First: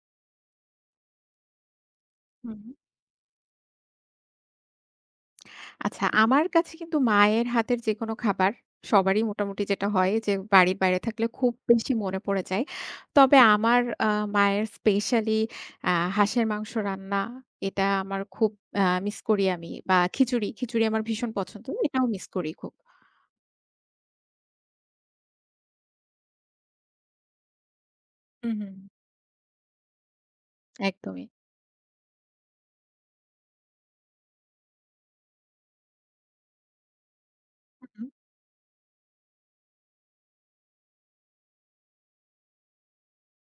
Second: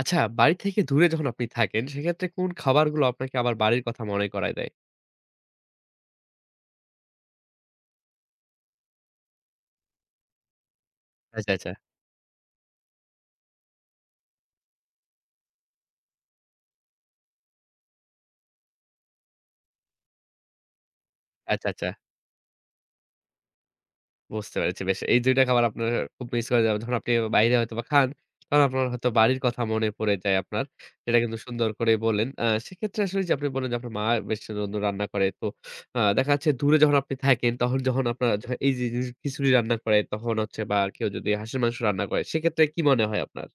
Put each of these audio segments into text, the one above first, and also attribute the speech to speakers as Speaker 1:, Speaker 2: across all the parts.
Speaker 1: আচ্ছা, বাড়ি থেকে দূরে যখন আপনি থাকেন, সেক্ষেত্রে কোন
Speaker 2: হুম,
Speaker 1: খাবারগুলো আপনাকে আবার বাড়ির কথা মনে করায় দেয়?
Speaker 2: আচ্ছা আমার কাছে কিন্তু মায়ের হাতের যেকোনো খাবার সবারই মোটামুটি যেটা হয় যে বাড়ির বাইরে থাকলে
Speaker 1: আচ্ছা,
Speaker 2: খুব
Speaker 1: আচ্ছা,
Speaker 2: বেশি মনে পড়ে যায়। তবে আমার মায়ের স্পেশালি আ হাঁসের মাংস রান্না এটা আমার খুব মিস করি আমি বা খিচুড়ি, খিচুড়ি আমার ভীষণ পছন্দ।
Speaker 1: আচ্ছা, আচ্ছা।
Speaker 2: এটাও মিস করি খুব।
Speaker 1: বুঝতে পেরেছি বেশ। এই ২ টা খাবার আপনার খুব মিস করা যাবে। যখন আপনি বাইরে হয়তোবা খান,
Speaker 2: হুম,
Speaker 1: তখন
Speaker 2: হুম।
Speaker 1: আপনার হয়তো বাড়ির কথা মনে পড়ে যায় আপনার। এটা
Speaker 2: একদমই।
Speaker 1: কিন্তু সুন্দর করে বললেন। সেক্ষেত্রে আসলে যে আপনি বললেন যে আপনার মা বেশ সুন্দর রান্না করে। তো দেখা যাচ্ছে দূরে যখন আপনি থাকেন, তখন যখন
Speaker 2: হুম।
Speaker 1: আপনার এই যে জিনিস খিচুড়ি রান্না করে তখন হচ্ছে বা কেউ যদি হাঁসের মাংস রান্না করে, সেক্ষেত্রে কি মনে হয় আপনার?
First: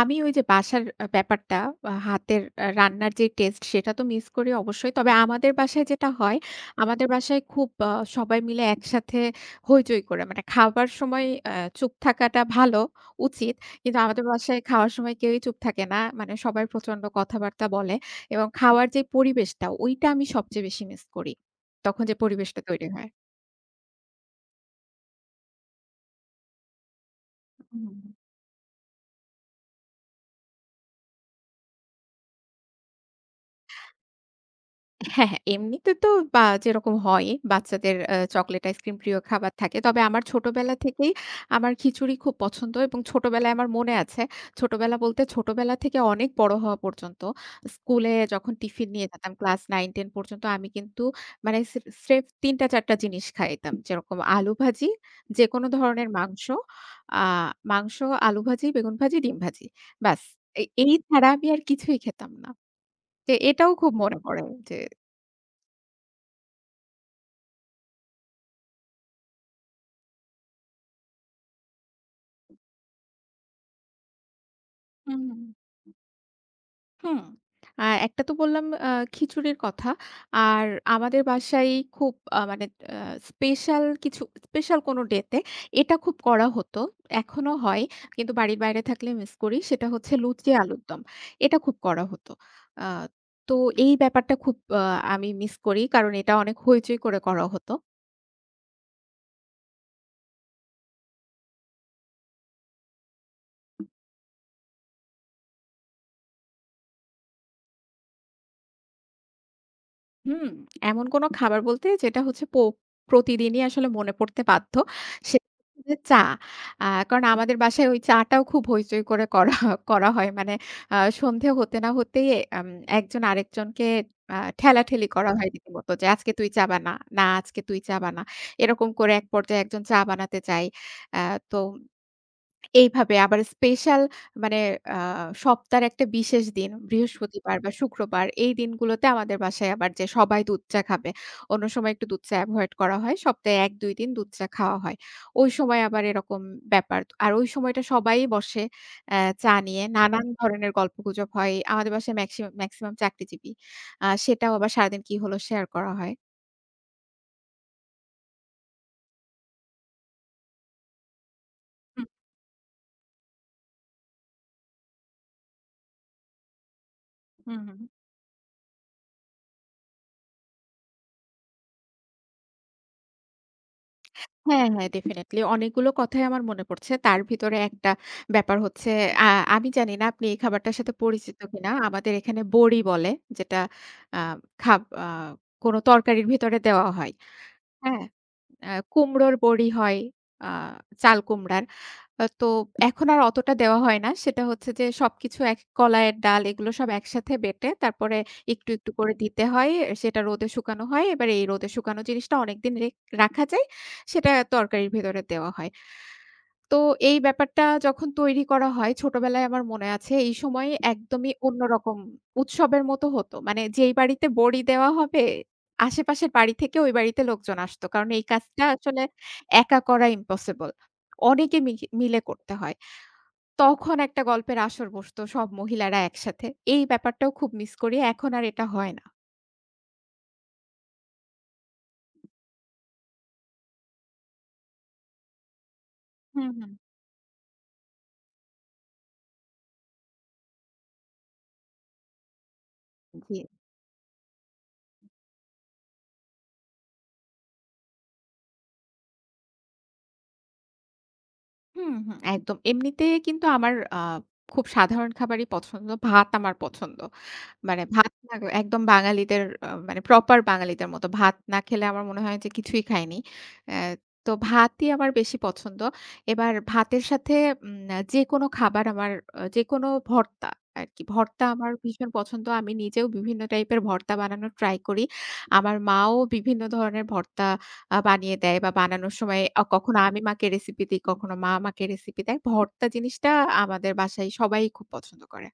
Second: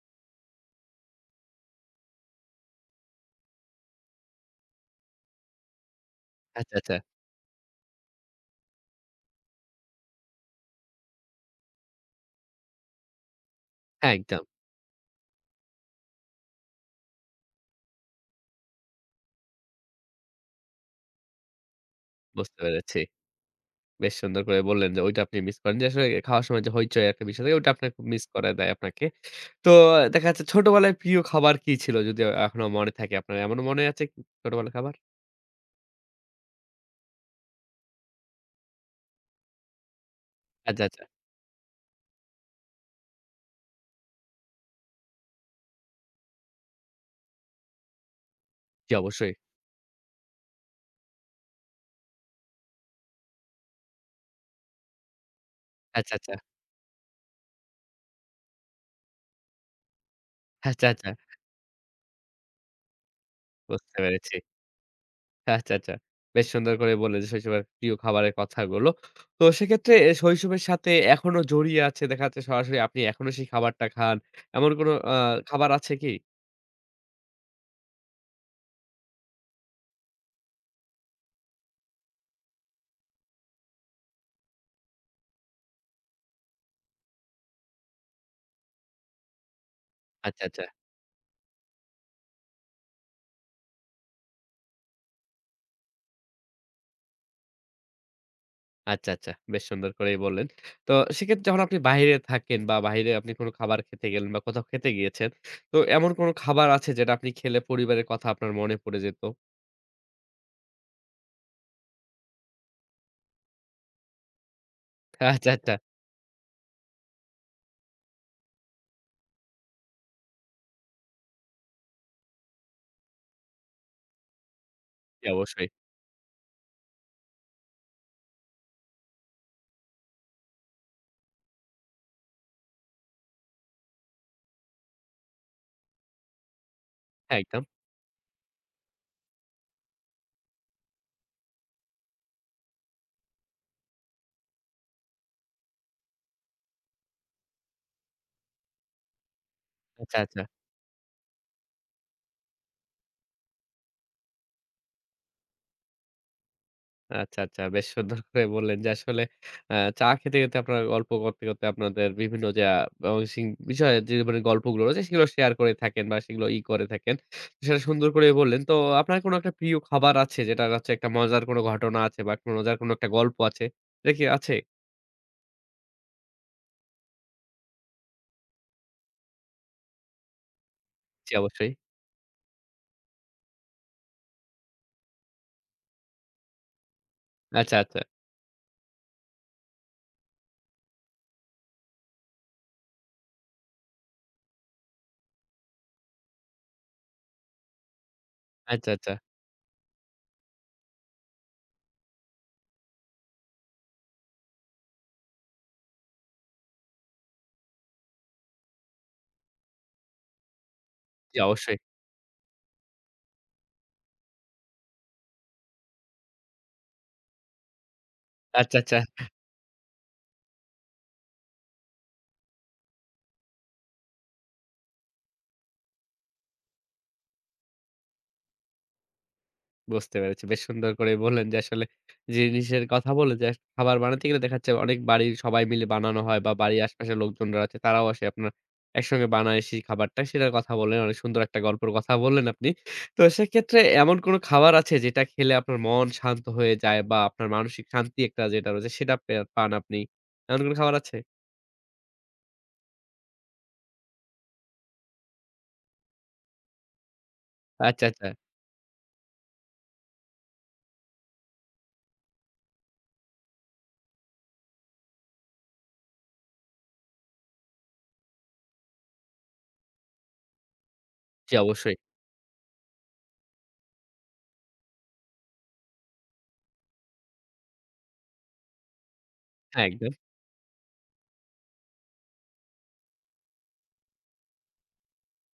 Speaker 2: আমি ওই যে বাসার ব্যাপারটা হাতের রান্নার যে টেস্ট সেটা তো মিস করি অবশ্যই। তবে আমাদের বাসায় যেটা হয়,
Speaker 1: আচ্ছা, আচ্ছা।
Speaker 2: আমাদের বাসায় খুব সবাই মিলে একসাথে হইচই করে। মানে খাবার সময় আ চুপ থাকাটা ভালো, উচিত। কিন্তু
Speaker 1: হ্যাঁ,
Speaker 2: আমাদের
Speaker 1: একদম।
Speaker 2: বাসায় খাওয়ার সময় কেউই চুপ থাকে না। মানে সবাই প্রচন্ড কথাবার্তা বলে এবং খাওয়ার যে পরিবেশটা, ওইটা আমি সবচেয়ে বেশি মিস করি। তখন যে
Speaker 1: বুঝতে
Speaker 2: পরিবেশটা তৈরি
Speaker 1: পেরেছি।
Speaker 2: হয়।
Speaker 1: বেশ সুন্দর করে বললেন যে ওইটা আপনি মিস করেন। যে আসলে খাওয়ার সময় যে হইচই একটা বিষয় থাকে ওটা আপনার
Speaker 2: হুম।
Speaker 1: খুব মিস করায় দেয় আপনাকে। তো দেখা যাচ্ছে ছোটবেলায় প্রিয় খাবার কি ছিল? যদি এখনো মনে থাকে আপনার এমন মনে আছে কি ছোটবেলার খাবার?
Speaker 2: হ্যাঁ, হ্যাঁ। এমনিতে তো বা যেরকম হয় বাচ্চাদের চকোলেট আইসক্রিম প্রিয় খাবার থাকে। তবে আমার ছোটবেলা
Speaker 1: আচ্ছা, আচ্ছা।
Speaker 2: থেকেই আমার খিচুড়ি খুব পছন্দ এবং ছোটবেলায় আমার মনে আছে। ছোটবেলা বলতে ছোটবেলা থেকে অনেক বড় হওয়া পর্যন্ত স্কুলে যখন টিফিন
Speaker 1: জি,
Speaker 2: নিয়ে
Speaker 1: অবশ্যই।
Speaker 2: যেতাম ক্লাস 9, 10 পর্যন্ত আমি কিন্তু মানে সে স্রেফ ৩ টা ৪ টা জিনিস খাইতাম। যেরকম আলু ভাজি, যেকোনো ধরনের
Speaker 1: আচ্ছা, আচ্ছা।
Speaker 2: মাংস, আ মাংস, আলু ভাজি, বেগুন ভাজি, ডিম ভাজি। ব্যাস এ
Speaker 1: আচ্ছা,
Speaker 2: এই
Speaker 1: আচ্ছা।
Speaker 2: ছাড়া আমি আর কিছুই খেতাম না। যে এটাও খুব
Speaker 1: বুঝতে
Speaker 2: মনে
Speaker 1: পেরেছি।
Speaker 2: পড়ে যে
Speaker 1: আচ্ছা, আচ্ছা। বেশ সুন্দর করে বললেন যে শৈশবের প্রিয় খাবারের কথাগুলো। তো সেক্ষেত্রে এ শৈশবের সাথে এখনো জড়িয়ে আছে দেখা যাচ্ছে সরাসরি আপনি এখনো সেই খাবারটা খান। এমন কোনো
Speaker 2: হুম,
Speaker 1: খাবার আছে কি?
Speaker 2: হুম। একটা তো বললাম খিচুড়ির কথা। আর আমাদের বাসায় খুব মানে আ স্পেশাল কিছু স্পেশাল কোনো ডে তে এটা খুব করা হতো। এখনো হয়। কিন্তু বাড়ির বাইরে থাকলে মিস করি। সেটা হচ্ছে
Speaker 1: আচ্ছা,
Speaker 2: লুচি
Speaker 1: আচ্ছা।
Speaker 2: আলুর দম। এটা খুব করা হতো। আ তো এই ব্যাপারটা খুব আমি মিস করি। কারণ এটা অনেক হইচই করে করা হতো।
Speaker 1: আচ্ছা, আচ্ছা। বেশ সুন্দর করেই বললেন। তো সেক্ষেত্রে যখন আপনি বাহিরে থাকেন বা বাহিরে আপনি কোন খাবার খেতে গেলেন বা কোথাও খেতে গিয়েছেন, তো এমন কোন খাবার আছে যেটা আপনি খেলে পরিবারের কথা আপনার মনে পড়ে যেত?
Speaker 2: হুম, এমন কোনো খাবার বলতে যেটা হচ্ছে প্রতিদিনই আসলে মনে পড়তে বাধ্য। সেটা
Speaker 1: আচ্ছা, আচ্ছা।
Speaker 2: হচ্ছে চা। কারণ আমাদের বাসায় ওই চাটাও খুব হইচই করে করা করা হয়। মানে আ সন্ধে হতে না হতেই আম একজন আরেকজনকে ঠেলাঠেলি
Speaker 1: জি,
Speaker 2: করা হয়
Speaker 1: অবশ্যই।
Speaker 2: রীতিমতো যে, "আজকে তুই চা বানা, না আজকে তুই চা বানা।" এরকম করে এক পর্যায়ে একজন চা বানাতে চায়। আ তো এইভাবে আবার স্পেশাল মানে আ সপ্তাহের একটা বিশেষ দিন
Speaker 1: হ্যাঁ,
Speaker 2: বৃহস্পতিবার
Speaker 1: একদম।
Speaker 2: বা শুক্রবার এই দিনগুলোতে আমাদের বাসায় আবার যে সবাই দুধ চা খাবে। অন্য সময় একটু দুধ চা এভয়েড করা হয়। সপ্তাহে ১-২ দিন দুধ চা খাওয়া হয়। ওই সময় আবার এরকম ব্যাপার। আর ওই সময়টা সবাই বসে চা নিয়ে
Speaker 1: আচ্ছা,
Speaker 2: নানান
Speaker 1: আচ্ছা।
Speaker 2: ধরনের গল্পগুজব হয়। আমাদের বাসায় ম্যাক্সিমাম ম্যাক্সিমাম চাকরিজীবী। সেটাও আবার সারাদিন কি হলো শেয়ার করা হয়।
Speaker 1: আচ্ছা, আচ্ছা। বেশ সুন্দর করে বললেন যে আসলে আ চা খেতে, খেতে আপনার গল্প করতে, করতে
Speaker 2: হুম,
Speaker 1: আপনাদের বিভিন্ন যে বংশিং বিষয় যে মানে গল্পগুলো রয়েছে সেগুলো শেয়ার করে থাকেন বা সেগুলো ই করে থাকেন।
Speaker 2: হুম,
Speaker 1: সেটা
Speaker 2: হুম।
Speaker 1: সুন্দর করে বললেন। তো আপনার কোনো একটা প্রিয় খাবার আছে যেটা হচ্ছে একটা মজার কোনো ঘটনা আছে বা কোনো মজার কোনো একটা গল্প আছে? এটা কি আছে?
Speaker 2: হ্যাঁ, হ্যাঁ, ডেফিনিটলি অনেকগুলো কথাই আমার মনে পড়ছে। তার ভিতরে একটা ব্যাপার হচ্ছে আ আমি জানি না আপনি এই খাবারটার সাথে
Speaker 1: জি,
Speaker 2: পরিচিত
Speaker 1: অবশ্যই।
Speaker 2: কিনা? আমাদের এখানে বড়ি বলে যেটা আ খাব আ কোনো তরকারির ভেতরে দেওয়া হয়।
Speaker 1: আচ্ছা, আচ্ছা।
Speaker 2: হ্যাঁ? কুমড়োর বড়ি হয়, আ চাল কুমড়ার। তো এখন আর অতটা দেওয়া হয় না। সেটা হচ্ছে যে সবকিছু এক কলাইয়ের ডাল এগুলো সব একসাথে বেটে তারপরে একটু,
Speaker 1: আচ্ছা,
Speaker 2: একটু
Speaker 1: আচ্ছা।
Speaker 2: করে দিতে হয়। সেটা রোদে শুকানো হয়। এবার এই রোদে শুকানো জিনিসটা অনেকদিন রাখা যায়। সেটা তরকারির ভেতরে দেওয়া হয়। তো এই ব্যাপারটা যখন তৈরি করা হয় ছোটবেলায় আমার মনে আছে এই সময় একদমই
Speaker 1: জি, অবশ্যই।
Speaker 2: অন্যরকম উৎসবের মতো হতো। মানে যেই বাড়িতে বড়ি দেওয়া হবে আশেপাশের বাড়ি থেকে ওই বাড়িতে লোকজন আসতো। কারণ এই কাজটা
Speaker 1: আচ্ছা, আচ্ছা।
Speaker 2: আসলে একা করা ইম্পসিবল। অনেকে মিহি মিলে করতে হয়। তখন একটা গল্পের আসর বসতো সব মহিলারা একসাথে। এই ব্যাপারটাও খুব মিস করি। এখন আর এটা হয় না।
Speaker 1: বুঝতে পেরেছি। বেশ সুন্দর করেই বললেন যে আসলে জিনিসের কথা বলে যে খাবার বানাতে গেলে দেখা যাচ্ছে অনেক বাড়ির সবাই মিলে বানানো হয়
Speaker 2: হুম,
Speaker 1: বা
Speaker 2: হুম।
Speaker 1: বাড়ির আশপাশের লোকজনরা আছে তারাও আসে আপনার একসঙ্গে বানায় সেই খাবারটা সেটার কথা বললেন। অনেক সুন্দর একটা গল্পের কথা বললেন আপনি। তো
Speaker 2: জি।
Speaker 1: সেক্ষেত্রে এমন কোনো খাবার আছে যেটা খেলে আপনার মন শান্ত হয়ে যায় বা আপনার মানসিক শান্তি একটা যেটা রয়েছে সেটা পান আপনি? এমন কোনো খাবার আছে?
Speaker 2: হুম, হুম। একদম। এমনিতে কিন্তু আমার খুব সাধারণ খাবারই পছন্দ। ভাত আমার পছন্দ। মানে
Speaker 1: আচ্ছা, আচ্ছা।
Speaker 2: একদম বাঙালিদের মানে প্রপার বাঙালিদের মতো ভাত না খেলে আমার মনে হয় যে কিছুই খাইনি। অ্যা তো ভাতই আমার বেশি পছন্দ। এবার ভাতের সাথে যেকোনো খাবার আমার যেকোনো ভর্তা আরকি। ভর্তা
Speaker 1: জি,
Speaker 2: আমার
Speaker 1: অবশ্যই।
Speaker 2: ভীষণ পছন্দ। আমি নিজেও বিভিন্ন টাইপের ভর্তা বানানোর ট্রাই করি। আমার মাও বিভিন্ন ধরনের ভর্তা বানিয়ে দেয় বা বানানোর সময়
Speaker 1: হ্যাঁ,
Speaker 2: কখনো
Speaker 1: একদম।
Speaker 2: আমি মাকে রেসিপি দিই, কখনো মা আমাকে রেসিপি দেয়। ভর্তা জিনিসটা আমাদের বাসায় সবাই খুব পছন্দ করে।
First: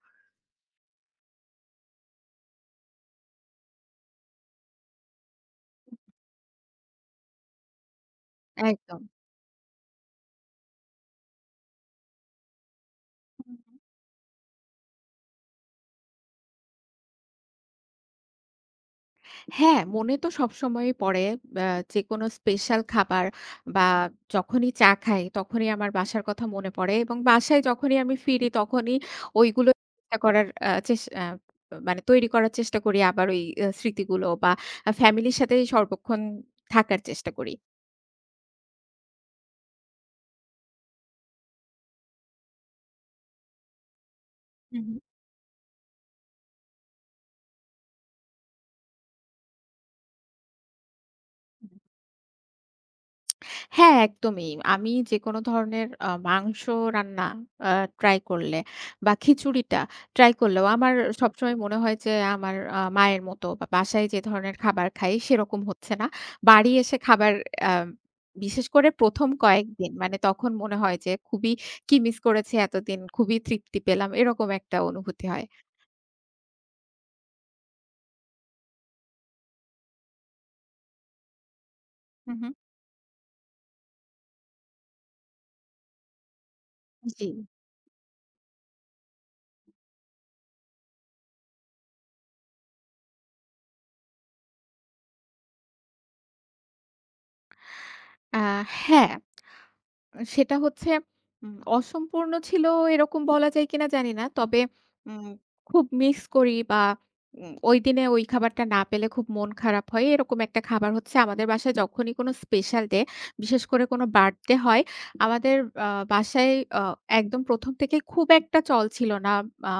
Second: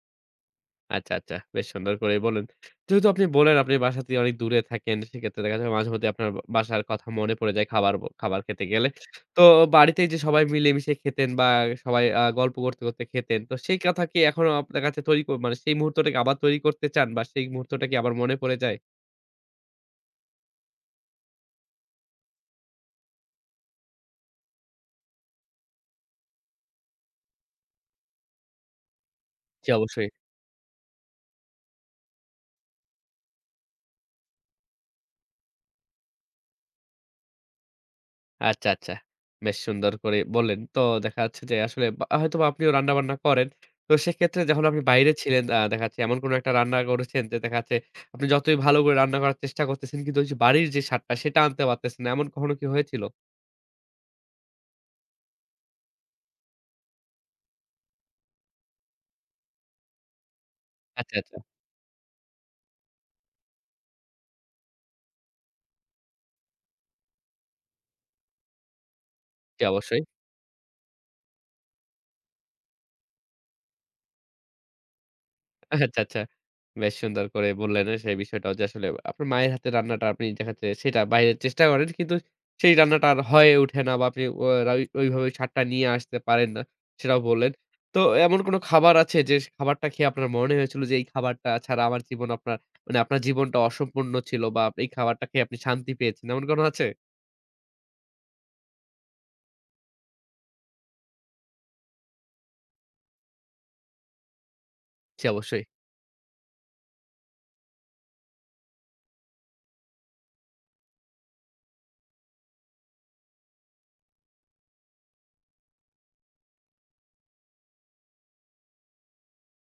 Speaker 1: আচ্ছা, আচ্ছা। বেশ সুন্দর করেই বললেন। যেহেতু আপনি বললেন আপনি বাসা থেকে অনেক দূরে থাকেন, সেক্ষেত্রে দেখা যায় মাঝেমধ্যে আপনার বা বাসার কথা মনে পড়ে যায় খাবার খাবার খেতে গেলে।
Speaker 2: একদম।
Speaker 1: তো বাড়িতে যে সবাই মিলেমিশে খেতেন বা সবাই গল্প করতে, করতে খেতেন। তো সেই কথা কি এখনো আপনার কাছে তৈরি মানে সেই মুহূর্তটাকে আবার তৈরি করতে চান বা সেই মুহূর্তটা কি আবার মনে পড়ে যায়?
Speaker 2: হ্যাঁ, মনে তো সবসময়ই পড়ে। আ যেকোনো স্পেশাল খাবার বা যখনই চা খাই, তখনই আমার বাসার কথা মনে পড়ে এবং বাসায় যখনই আমি ফিরি, তখনই
Speaker 1: জি,
Speaker 2: ওইগুলো
Speaker 1: অবশ্যই।
Speaker 2: চেষ্টা করার আ চেস আ মানে তৈরি করার চেষ্টা করি আবার ওই স্মৃতিগুলো বা ফ্যামিলির সাথে সর্বক্ষণ থাকার চেষ্টা করি।
Speaker 1: আচ্ছা, আচ্ছা। বেশ সুন্দর করে বললেন। তো দেখা যাচ্ছে যে আসলে বা হয়তোবা আপনিও রান্নাবান্না করেন। তো সেক্ষেত্রে যখন আপনি
Speaker 2: হুম।
Speaker 1: বাইরে ছিলেন দেখা যাচ্ছে এমন কোনো একটা রান্না করেছেন যে দেখা যাচ্ছে আপনি যতই ভালো করে রান্না করার চেষ্টা করতেছেন কিন্তু ওই যে বাড়ির যে স্বাদটা সেটা আনতে পারতেছেন না। এমন কখনো কি হয়েছিল?
Speaker 2: হ্যাঁ, একদমই। আমি যেকোনো ধরনের মাংস রান্না আ ট্রাই করলে বা খিচুড়িটা ট্রাই করলেও আমার
Speaker 1: আচ্ছা, আচ্ছা।
Speaker 2: সবসময় মনে হয় যে আমার মায়ের মতো বা বাসায় যে ধরনের খাবার খাই সেরকম হচ্ছে না। বাড়ি এসে খাবার আ বিশেষ করে ১ম
Speaker 1: জি,
Speaker 2: কয়েকদিন
Speaker 1: অবশ্যই।
Speaker 2: মানে তখন মনে হয় যে খুবই কি মিস করেছি এতদিন, খুবই তৃপ্তি পেলাম এরকম একটা অনুভূতি হয়।
Speaker 1: আচ্ছা, আচ্ছা। বেশ সুন্দর করে বললেন সেই বিষয়টাও যে আসলে আপনার মায়ের হাতের রান্নাটা আপনি দেখা যাচ্ছে সেটা বাইরে চেষ্টা করেন। কিন্তু
Speaker 2: হু, হু।
Speaker 1: সেই রান্নাটা আর হয়ে ওঠে না বা আপনি ও রাই ওইভাবে স্বাদটা নিয়ে আসতে পারেন না, সেটাও
Speaker 2: জি।
Speaker 1: বললেন। তো এমন কোনো খাবার আছে যে খাবারটা খেয়ে আপনার মনে হয়েছিল যে এই খাবারটা ছাড়া আমার জীবন আপনার মানে আপনার জীবনটা অসম্পূর্ণ ছিল বা এই খাবারটা খেয়ে আপনি শান্তি পেয়েছেন। এমন কোনো আছে?
Speaker 2: আ হ্যাঁ। সেটা হচ্ছে অসম্পূর্ণ ছিল এরকম বলা যায় কিনা জানি না। তবে
Speaker 1: জি,
Speaker 2: উম
Speaker 1: অবশ্যই,
Speaker 2: খুব মিস করি বা ওইদিনে ওই খাবারটা না পেলে খুব মন খারাপ হয়। এরকম একটা খাবার হচ্ছে আমাদের বাসায় যখনই কোনো স্পেশাল ডে, বিশেষ করে কোনো বার্থডে হয়, আমাদের বাসায় আ একদম প্রথম থেকেই খুব একটা চল ছিল না। আ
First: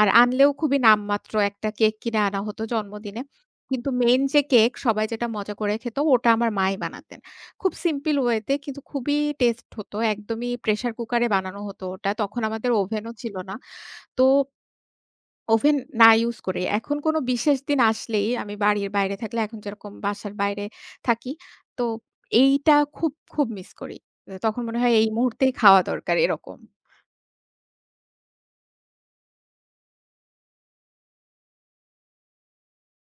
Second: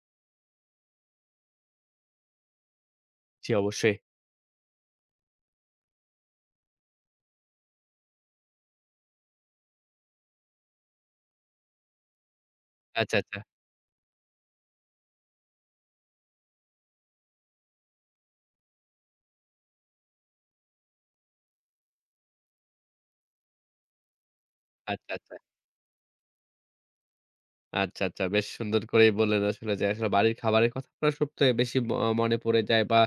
Speaker 2: আর আনলেও খুবই নামমাত্র একটা কেক কিনে আনা হতো জন্মদিনে।
Speaker 1: জি,
Speaker 2: কিন্তু
Speaker 1: অবশ্যই।
Speaker 2: মেইন যে কেক সবাই যেটা মজা করে খেত, ওটা আমার মাই বানাতেন। খুব সিম্পল ওয়েতে কিন্তু খুবই টেস্ট হতো। একদমই প্রেশার কুকারে বানানো হতো ওটা। তখন আমাদের ওভেনও
Speaker 1: আচ্ছা,
Speaker 2: ছিল
Speaker 1: আচ্ছা।
Speaker 2: না। তো ওভেন না ইউজ করে এখন কোনো বিশেষ দিন আসলেই আমি বাড়ির বাইরে থাকলে এখন যেরকম বাসার বাইরে থাকি, তো এইটা খুব মিস করি। তখন মনে হয় এই
Speaker 1: আচ্ছা, আচ্ছা।
Speaker 2: মুহূর্তেই খাওয়া দরকার এরকম।
Speaker 1: আচ্ছা, আচ্ছা। বেশ সুন্দর করেই বললেন আসলে যে আসলে বাড়ির খাবারের কথা আপনার সবথেকে বেশি মনে পড়ে যায় বা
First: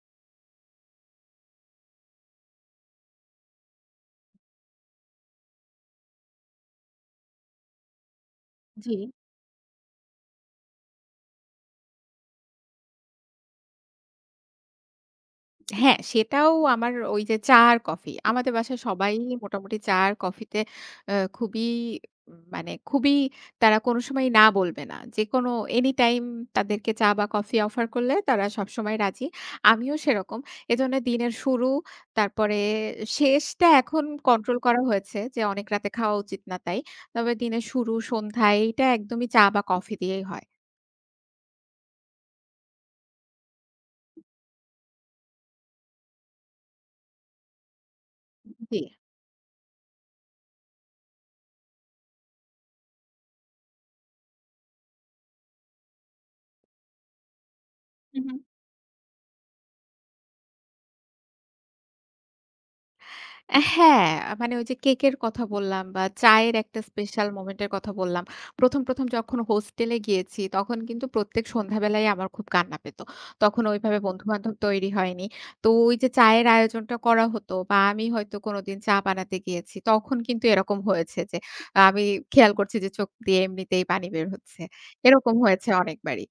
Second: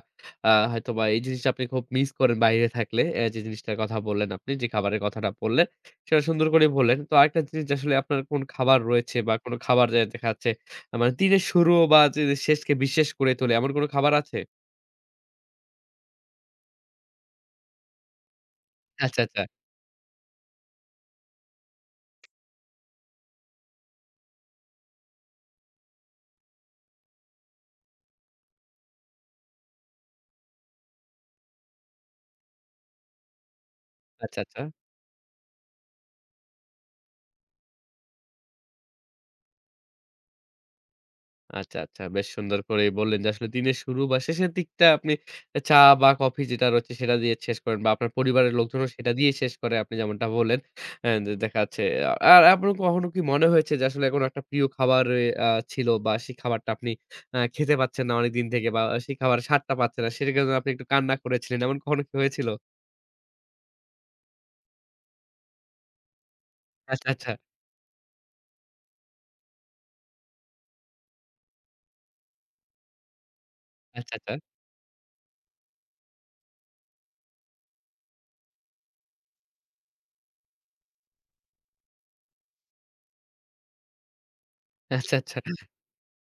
Speaker 1: হয়তোবা এই জিনিসটা আপনি খুব মিস করেন বাইরে থাকলে। যে জিনিসটার কথা বললেন আপনি, যে খাবারের কথাটা বললেন, সেটা সুন্দর করেই বললেন। তো আরেকটা জিনিস যে আসলে আপনার কোন খাবার
Speaker 2: জি।
Speaker 1: রয়েছে বা কোন খাবার যে দেখা যাচ্ছে মানে দিনের শুরু বা যে শেষকে বিশেষ করে তোলে এমন কোন খাবার আছে?
Speaker 2: হ্যাঁ, সেটাও আমার ওই যে চা আর কফি। আমাদের বাসায় সবাই
Speaker 1: আচ্ছা, আচ্ছা।
Speaker 2: মোটামুটি চা আর কফিতে আ খুবই মানে খুবই তারা কোনো সময় না বলবে না। যেকোনো anytime তাদেরকে চা বা কফি অফার করলে তারা সবসময় রাজি। আমিও সেরকম। এজন্য দিনের শুরু তারপরে শেষটা এখন
Speaker 1: আচ্ছা,
Speaker 2: কন্ট্রোল
Speaker 1: আচ্ছা।
Speaker 2: করা হয়েছে যে অনেক রাতে খাওয়া উচিত না তাই। তবে দিনের শুরু, সন্ধ্যা এইটা একদমই চা বা কফি দিয়েই হয়।
Speaker 1: আচ্ছা, আচ্ছা। বেশ সুন্দর করেই বললেন যে আসলে দিনের শুরু বা শেষের দিকটা আপনি এ চা বা কফি যেটা রয়েছে সেটা দিয়ে শেষ করেন বা আপনার পরিবারের
Speaker 2: জি।
Speaker 1: লোকজনও সেটা দিয়েই শেষ করে আপনি যেমনটা বললেন। যে দেখা যাচ্ছে আর আপনার কখনো কি মনে হয়েছে যে আসলে কোনো একটা প্রিয় খাবার এ আ ছিল বা সেই খাবারটা আপনি খেতে পাচ্ছেন না
Speaker 2: হুম, হুম।
Speaker 1: অনেকদিন থেকে বা সেই খাবারের স্বাদটা পাচ্ছেন না সেটার জন্য আপনি একটু কান্না করেছিলেন। এমন কখনো কি হয়েছিল?
Speaker 2: হ্যাঁ, মানে ওই যে কেকের কথা বললাম বা চায়ের একটা
Speaker 1: আচ্ছা,
Speaker 2: স্পেশাল
Speaker 1: আচ্ছা।
Speaker 2: মোমেন্ট এর কথা বললাম। ১ম যখন হোস্টেলে গিয়েছি তখন কিন্তু প্রত্যেক সন্ধ্যাবেলায় আমার খুব কান্না পেত। তখন ওইভাবে
Speaker 1: আচ্ছা, আচ্ছা।
Speaker 2: বন্ধু-বান্ধব তৈরি হয়নি। তো ওই যে চায়ের আয়োজনটা করা হতো বা আমি হয়তো কোনোদিন চা বানাতে গিয়েছি। তখন কিন্তু এরকম হয়েছে যে আমি খেয়াল করছি যে চোখ দিয়ে এমনিতেই পানি বের হচ্ছে।
Speaker 1: আচ্ছা,
Speaker 2: এরকম
Speaker 1: আচ্ছা।
Speaker 2: হয়েছে অনেকবারই।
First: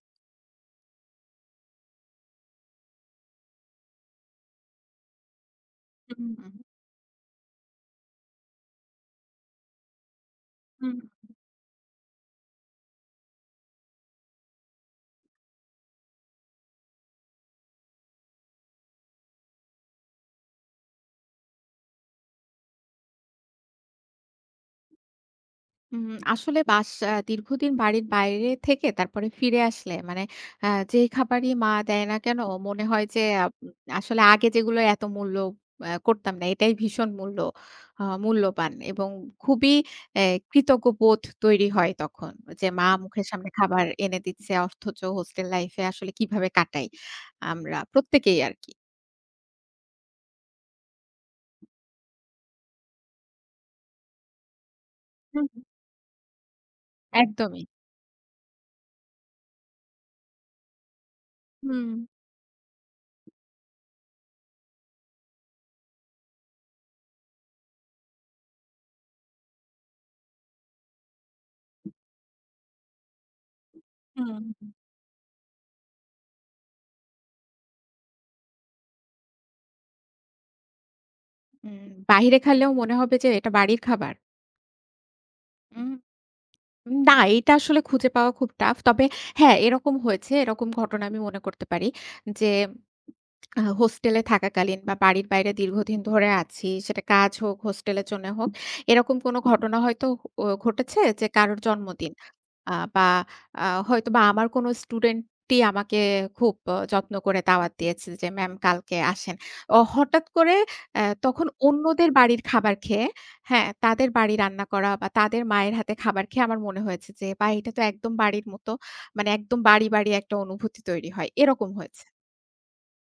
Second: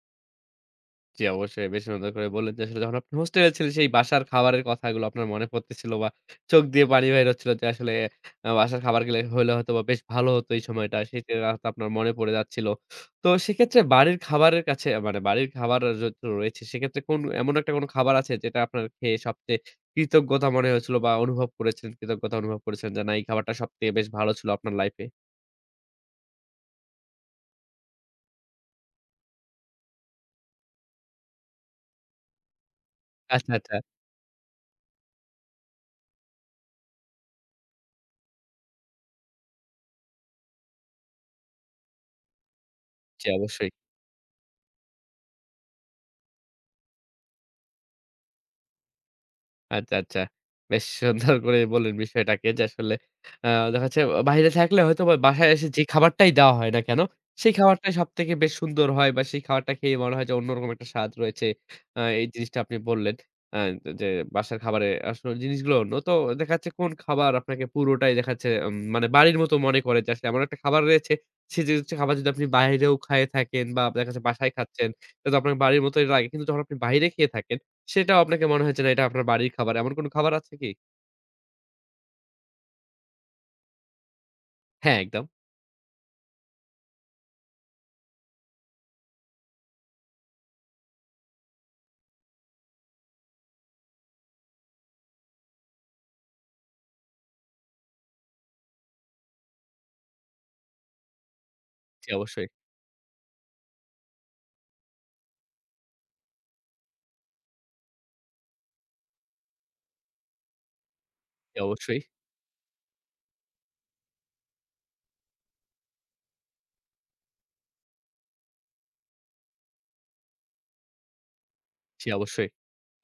Speaker 1: জি, অবশ্যই। বেশ সুন্দর করে বললেন যে আসলে যখন আপনি হোস্টেলে ছিলেন সেই বাসার খাবারের কথাগুলো আপনার মনে পড়তেছিল বা
Speaker 2: হুম, হুম,
Speaker 1: চোখ দিয়ে পানি বাইর হচ্ছিল যে আসলে বাসার খাবার গেলে হইলে হয়তোবা বেশ ভালো হতো এই সময়টা।
Speaker 2: হুম।
Speaker 1: সেটা হয়তো আপনার মনে পড়ে যাচ্ছিল। তো সেক্ষেত্রে বাড়ির খাবারের কাছে মানে বাড়ির খাবার তো রয়েছে সেক্ষেত্রে কোন এমন একটা কোন খাবার আছে যেটা আপনার খেয়ে সবচেয়ে কৃতজ্ঞতা মনে হয়েছিল বা অনুভব করেছেন কৃতজ্ঞতা অনুভব করেছেন যে না এই খাবারটা সবথেকে বেশ ভালো ছিল আপনার লাইফ এ?
Speaker 2: আসলে বাস আ দীর্ঘদিন বাড়ির বাইরে থেকে তারপরে ফিরে আসলে মানে আ যেই খাবারই মা দেয় না কেন মনে হয় যে
Speaker 1: আচ্ছা, আচ্ছা।
Speaker 2: আসলে আগে যেগুলোর এত মূল্য করতাম না। এটাই ভীষণ মূল্যবান এবং খুবই অ্যা কৃতজ্ঞ বোধ তৈরি হয় তখন। যে মা
Speaker 1: জি,
Speaker 2: মুখের সামনে
Speaker 1: অবশ্যই।
Speaker 2: খাবার এনে দিচ্ছে অথচ হোস্টেল লাইফ এ আসলে কিভাবে কাটাই আমরা প্রত্যেকেই আরকি।
Speaker 1: আচ্ছা, আচ্ছা। বেশ সুন্দর করে বললেন বিষয়টাকে যে আসলে আ দেখা যাচ্ছে বাহিরে থাকলে হয়তোবা
Speaker 2: হুম,
Speaker 1: বাসায়
Speaker 2: হুম।
Speaker 1: এসে যে খাবারটাই দেওয়া হয় না কেন, সেই
Speaker 2: একদমই।
Speaker 1: খাবারটাই সবথেকে বেশ সুন্দর হয় বা সেই খাবারটা খেয়ে মনে হয় যে অন্যরকম একটা স্বাদ রয়েছে।
Speaker 2: হুম।
Speaker 1: এই জিনিসটা আপনি বললেন। আ যে বাসার খাবারে আসলে জিনিসগুলো অন্য। তো দেখা যাচ্ছে কোন খাবার আপনাকে পুরোটাই দেখা যাচ্ছে মানে বাড়ির মতো মনে করে যে আসলে এমন একটা খাবার রয়েছে, সেই জিনিসটা খাবার যদি আপনি বাইরেও খায়ে থাকেন বা দেখা যাচ্ছে
Speaker 2: হুম,
Speaker 1: বাসায়
Speaker 2: হুম।
Speaker 1: খাচ্ছেন, এটা তো আপনার বাড়ির মতোই লাগে। কিন্তু যখন আপনি বাইরে খেয়ে থাকেন সেটাও আপনাকে মনে হয়েছে না এটা আপনার বাড়ির খাবার। এমন কোন খাবার আছে কি?
Speaker 2: উম বাহিরে খেলেও মনে হবে যে এটা বাড়ির খাবার।
Speaker 1: হ্যাঁ, একদম।
Speaker 2: উম না, এটা আসলে খুঁজে পাওয়া খুব টাফ। তবে হ্যাঁ, এরকম হয়েছে। এরকম ঘটনা আমি মনে করতে পারি যে হোস্টেলে থাকাকালীন বা বাড়ির বাইরে দীর্ঘদিন ধরে আছি, সেটা কাজ হোক, হোস্টেলের জন্য হোক, এরকম কোনো ঘটনা হয়তো ঘটেছে যে কারোর
Speaker 1: জি
Speaker 2: জন্মদিন।
Speaker 1: অবশ্যই,
Speaker 2: আ বা আ হয়তোবা আমার কোনো স্টুডেন্টই আমাকে খুব যত্ন করে দাওয়াত দিয়েছে যে, "ম্যাম কালকে আসেন।" হঠাৎ করে তখন
Speaker 1: জি অবশ্যই,
Speaker 2: অন্যদের বাড়ির খাবার খেয়ে হ্যাঁ, তাদের বাড়ি রান্না করা বা তাদের মায়ের হাতে খাবার খেয়ে আমার মনে হয়েছে যে, "বাহ! এটা তো একদম বাড়ির মতো।" মানে একদম বাড়ি একটা অনুভূতি তৈরি হয়। এরকম হয়েছে।
Speaker 1: জি অবশ্যই।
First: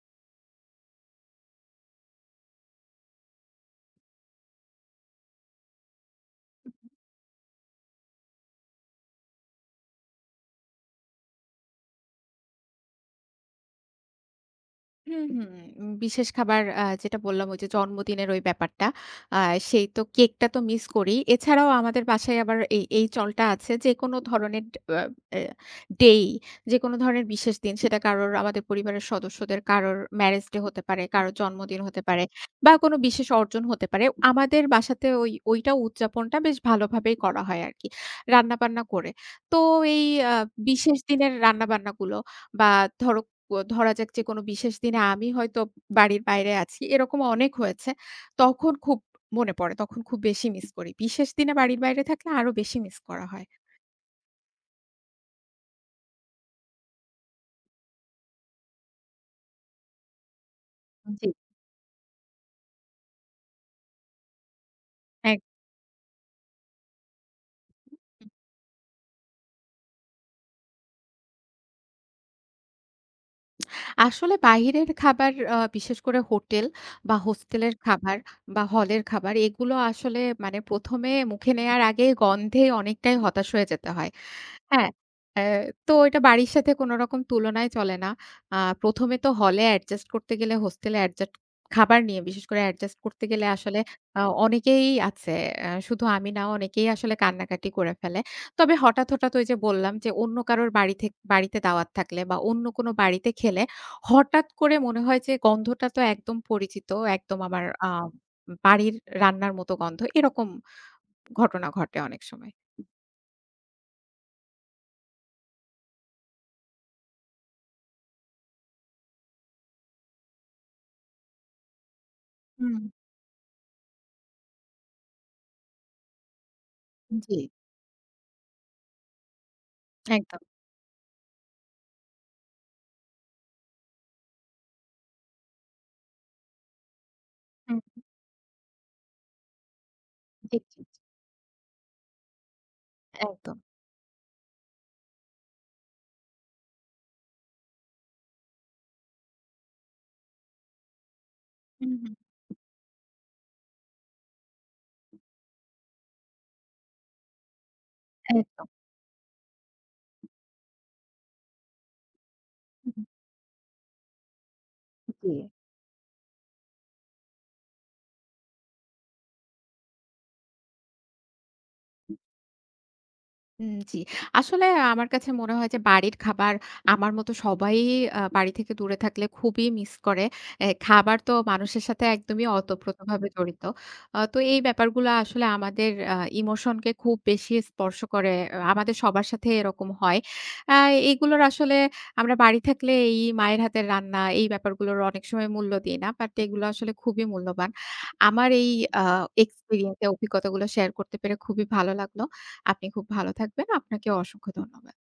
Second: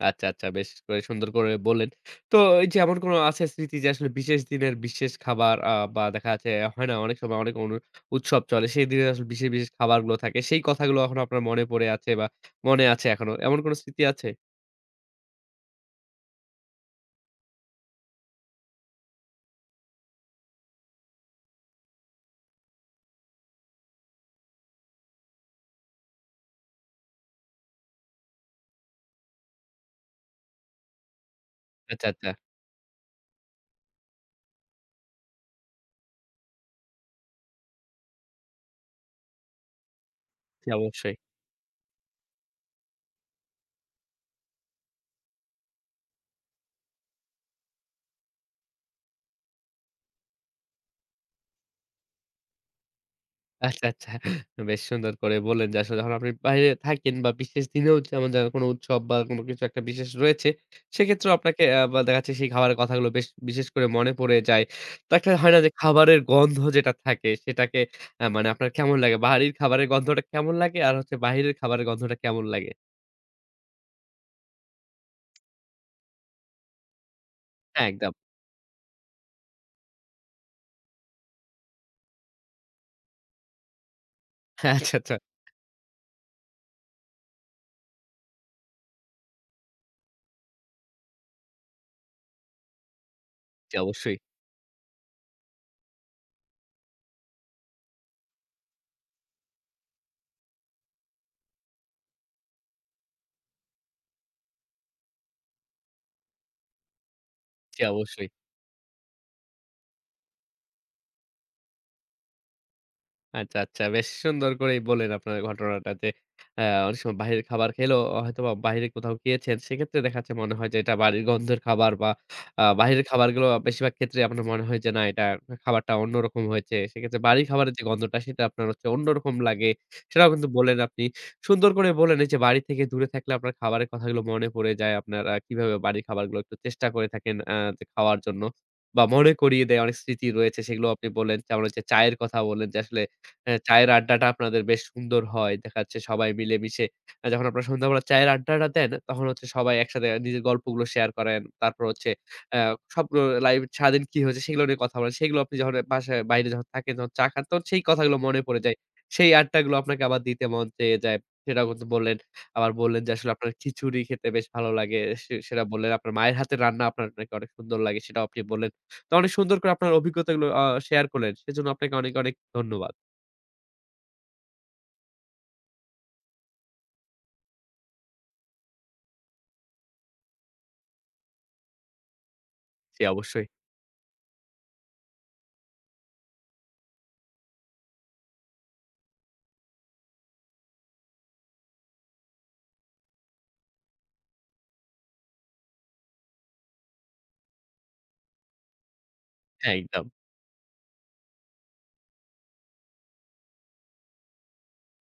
Speaker 1: আচ্ছা, আচ্ছা বেশ করে সুন্দর করে বললেন। তো এই যে এমন কোন আছে স্মৃতি যে আসলে বিশেষ দিনের বিশেষ খাবার বা দেখা যাচ্ছে হয় না অনেক সময় অনেক উৎসব চলে। সেই দিনে আসলে বিশেষ, বিশেষ খাবারগুলো থাকে। সেই কথাগুলো এখনো আপনার মনে পড়ে আছে বা মনে আছে এখনো। এমন কোন স্মৃতি আছে?
Speaker 2: হুম, হুম। বিশেষ খাবার যেটা বললাম ওই যে জন্মদিনের ওই ব্যাপারটা। আ সেই তো কেকটা তো মিস করি। এছাড়াও আমাদের বাসায় আবার এই চলটা আছে যেকোনো ধরনের আ এ ডেই, যেকোনো ধরনের বিশেষ দিন সেটা কারোর আমাদের পরিবারের সদস্যদের কারোর ম্যারেজ ডে হতে পারে, কারোর জন্মদিন হতে
Speaker 1: আচ্ছা,
Speaker 2: পারে
Speaker 1: আচ্ছা।
Speaker 2: বা কোনো বিশেষ অর্জন হতে পারে। আমাদের বাসাতে ওইটা উদযাপনটা বেশ ভালোভাবেই করা হয় আরকি। রান্নাবান্না করে। তো এই আ
Speaker 1: জি
Speaker 2: বিশেষ
Speaker 1: অবশ্যই।
Speaker 2: দিনের রান্নাবান্নাগুলো বা ধরো ও ধরা যাক যে কোনো বিশেষ দিনে আমি হয়তো বাড়ির বাইরে আছি, এরকম অনেক হয়েছে। তখন খুব মনে পড়ে। তখন খুব বেশি মিস করি। বিশেষ দিনে বাড়ির বাইরে থাকলে আরো বেশি মিস করা হয়।
Speaker 1: আচ্ছা, আচ্ছা। বেশ সুন্দর করে বললেন যে আসলে যখন আপনি বাইরে থাকেন বা বিশেষ দিনেও যেমন যার কোনো উৎসব বা কোনো কিছু একটা বিশেষ রয়েছে,
Speaker 2: জি।
Speaker 1: সেক্ষেত্রেও আপনাকে বা দেখা যাচ্ছে সেই খাবারের কথাগুলো বেশ বিশেষ করে মনে পড়ে যায়। তো একটা হয় না
Speaker 2: একদম।
Speaker 1: যে খাবারের গন্ধ যেটা থাকে সেটাকে মানে আপনার কেমন লাগে? বাড়ির খাবারের গন্ধটা কেমন লাগে? আর হচ্ছে বাহিরের খাবারের গন্ধটা কেমন লাগে?
Speaker 2: আসলে বাহিরের খাবার বিশেষ করে হোটেল বা হোস্টেলের
Speaker 1: হ্যাঁ, একদম।
Speaker 2: খাবার বা হলের খাবার এগুলো আসলে মানে প্রথম এ মুখে নেয়ার আগে গন্ধে অনেকটাই হতাশ হয়ে যেতে হয়।
Speaker 1: হ্যাঁ,
Speaker 2: হ্যাঁ,
Speaker 1: আচ্ছা, আচ্ছা।
Speaker 2: অ্যা তো এটা বাড়ির সাথে কোনো রকম তুলনায় চলে না। আ প্রথমে তো হলে অ্যাডজাস্ট করতে গেলে হোস্টেলে অ্যাডজাস্ট খাবার নিয়ে বিশেষ করে অ্যাডজাস্ট করতে গেলে
Speaker 1: জি,
Speaker 2: আসলে
Speaker 1: অবশ্যই,
Speaker 2: অনেকেই আছে, শুধু আমি না অনেকেই আসলে কান্নাকাটি করে ফেলে। তবে হঠাৎ ওই যে বললাম যে অন্য কারোর বাড়িতে দাওয়াত থাকলে বা অন্য কোনো বাড়িতে খেলে হঠাৎ করে মনে হয় যে গন্ধটা তো একদম পরিচিত, একদম আমার
Speaker 1: জি, অবশ্যই।
Speaker 2: বাড়ির রান্নার মতো গন্ধ। এরকম ঘটনা ঘটে অনেক সময়।
Speaker 1: আচ্ছা, আচ্ছা। বেশ সুন্দর করেই বললেন আপনার ঘটনাটা যে, অনেক সময় বাহিরের খাবার খেলেও হয়তোবা বাইরে কোথাও গিয়েছেন। সেক্ষেত্রে দেখা যাচ্ছে মনে হয় যে এটা বাড়ির গন্ধের খাবার বা
Speaker 2: হুম,
Speaker 1: বাহিরের খাবারগুলো বেশিরভাগ ক্ষেত্রে আপনার মনে হয় যে না এটা খাবারটা অন্যরকম হয়েছে। সেক্ষেত্রে
Speaker 2: জি।
Speaker 1: বাড়ির খাবারের যে গন্ধটা সেটা আপনার হচ্ছে অন্যরকম লাগে। সেটাও
Speaker 2: একদম।
Speaker 1: কিন্তু বললেন আপনি। সুন্দর করে বললেন এই যে বাড়ি থেকে দূরে থাকলে আপনার খাবারের কথাগুলো মনে পড়ে যায়। আপনারা কিভাবে বাড়ির খাবারগুলো একটু চেষ্টা করে থাকেন
Speaker 2: হুম।
Speaker 1: যে খাওয়ার জন্য বা মনে করিয়ে দেয় অনেক স্মৃতি
Speaker 2: জি,
Speaker 1: রয়েছে
Speaker 2: জি,
Speaker 1: সেগুলো
Speaker 2: জি।
Speaker 1: আপনি বললেন। যেমন হচ্ছে চায়ের কথা বললেন যে আসলে
Speaker 2: একদম।
Speaker 1: চায়ের আড্ডাটা আপনাদের বেশ সুন্দর হয়। দেখা যাচ্ছে সবাই মিলেমিশে যখন আপনারা সন্ধ্যাবেলা চায়ের আড্ডাটা দেন, তখন হচ্ছে সবাই একসাথে নিজের গল্পগুলো শেয়ার করেন। তারপর
Speaker 2: হুম,
Speaker 1: হচ্ছে
Speaker 2: হুম।
Speaker 1: অ্যা সব লাইফ সারাদিন কি হয়েছে সেগুলো নিয়ে কথা বলেন। সেগুলো আপনি যখন বাসায় বাইরে যখন থাকেন, যখন চা খান তখন সেই কথাগুলো মনে পড়ে
Speaker 2: একদম।
Speaker 1: যায়। সেই আড্ডাগুলো আপনাকে আবার দিতে মন চেয়ে যায়। সেটাও কিন্তু বললেন। আবার
Speaker 2: হুম,
Speaker 1: বললেন
Speaker 2: হুম।
Speaker 1: যে আসলে আপনার খিচুড়ি খেতে বেশ ভালো লাগে।
Speaker 2: জি।
Speaker 1: সেটা বললেন। আপনার মায়ের হাতের রান্না আপনার নাকি অনেক সুন্দর লাগে সেটাও আপনি বললেন। তো অনেক সুন্দর করে আপনার অভিজ্ঞতাগুলো শেয়ার করলেন। সেজন্য আপনাকে অনেক, অনেক ধন্যবাদ।
Speaker 2: জি। আসলে আমার কাছে মনে হয় যে বাড়ির খাবার আমার মতো সবাই বাড়ি থেকে দূরে থাকলে খুবই মিস করে। এ খাবার তো মানুষের সাথে একদমই
Speaker 1: জি,
Speaker 2: অতপ্রতভাবে
Speaker 1: অবশ্যই।
Speaker 2: জড়িত। তো এই ব্যাপারগুলো আসলে আমাদের ইমোশনকে খুব বেশি স্পর্শ করে। আমাদের সবার সাথে এরকম হয়। আ এগুলোর আসলে আমরা বাড়ি থাকলে এই মায়ের হাতের রান্না এই ব্যাপারগুলোর অনেক সময় মূল্য দিই না। বাট এগুলো আসলে খুবই মূল্যবান। আমার এই আ
Speaker 1: হ্যাঁ,
Speaker 2: এক্সপেরিয়েন্স
Speaker 1: একদম।
Speaker 2: এ অভিজ্ঞতাগুলো শেয়ার করতে পেরে খুবই ভালো লাগলো। আপনি খুব ভালো থাকবেন। আপনাকে অসংখ্য ধন্যবাদ।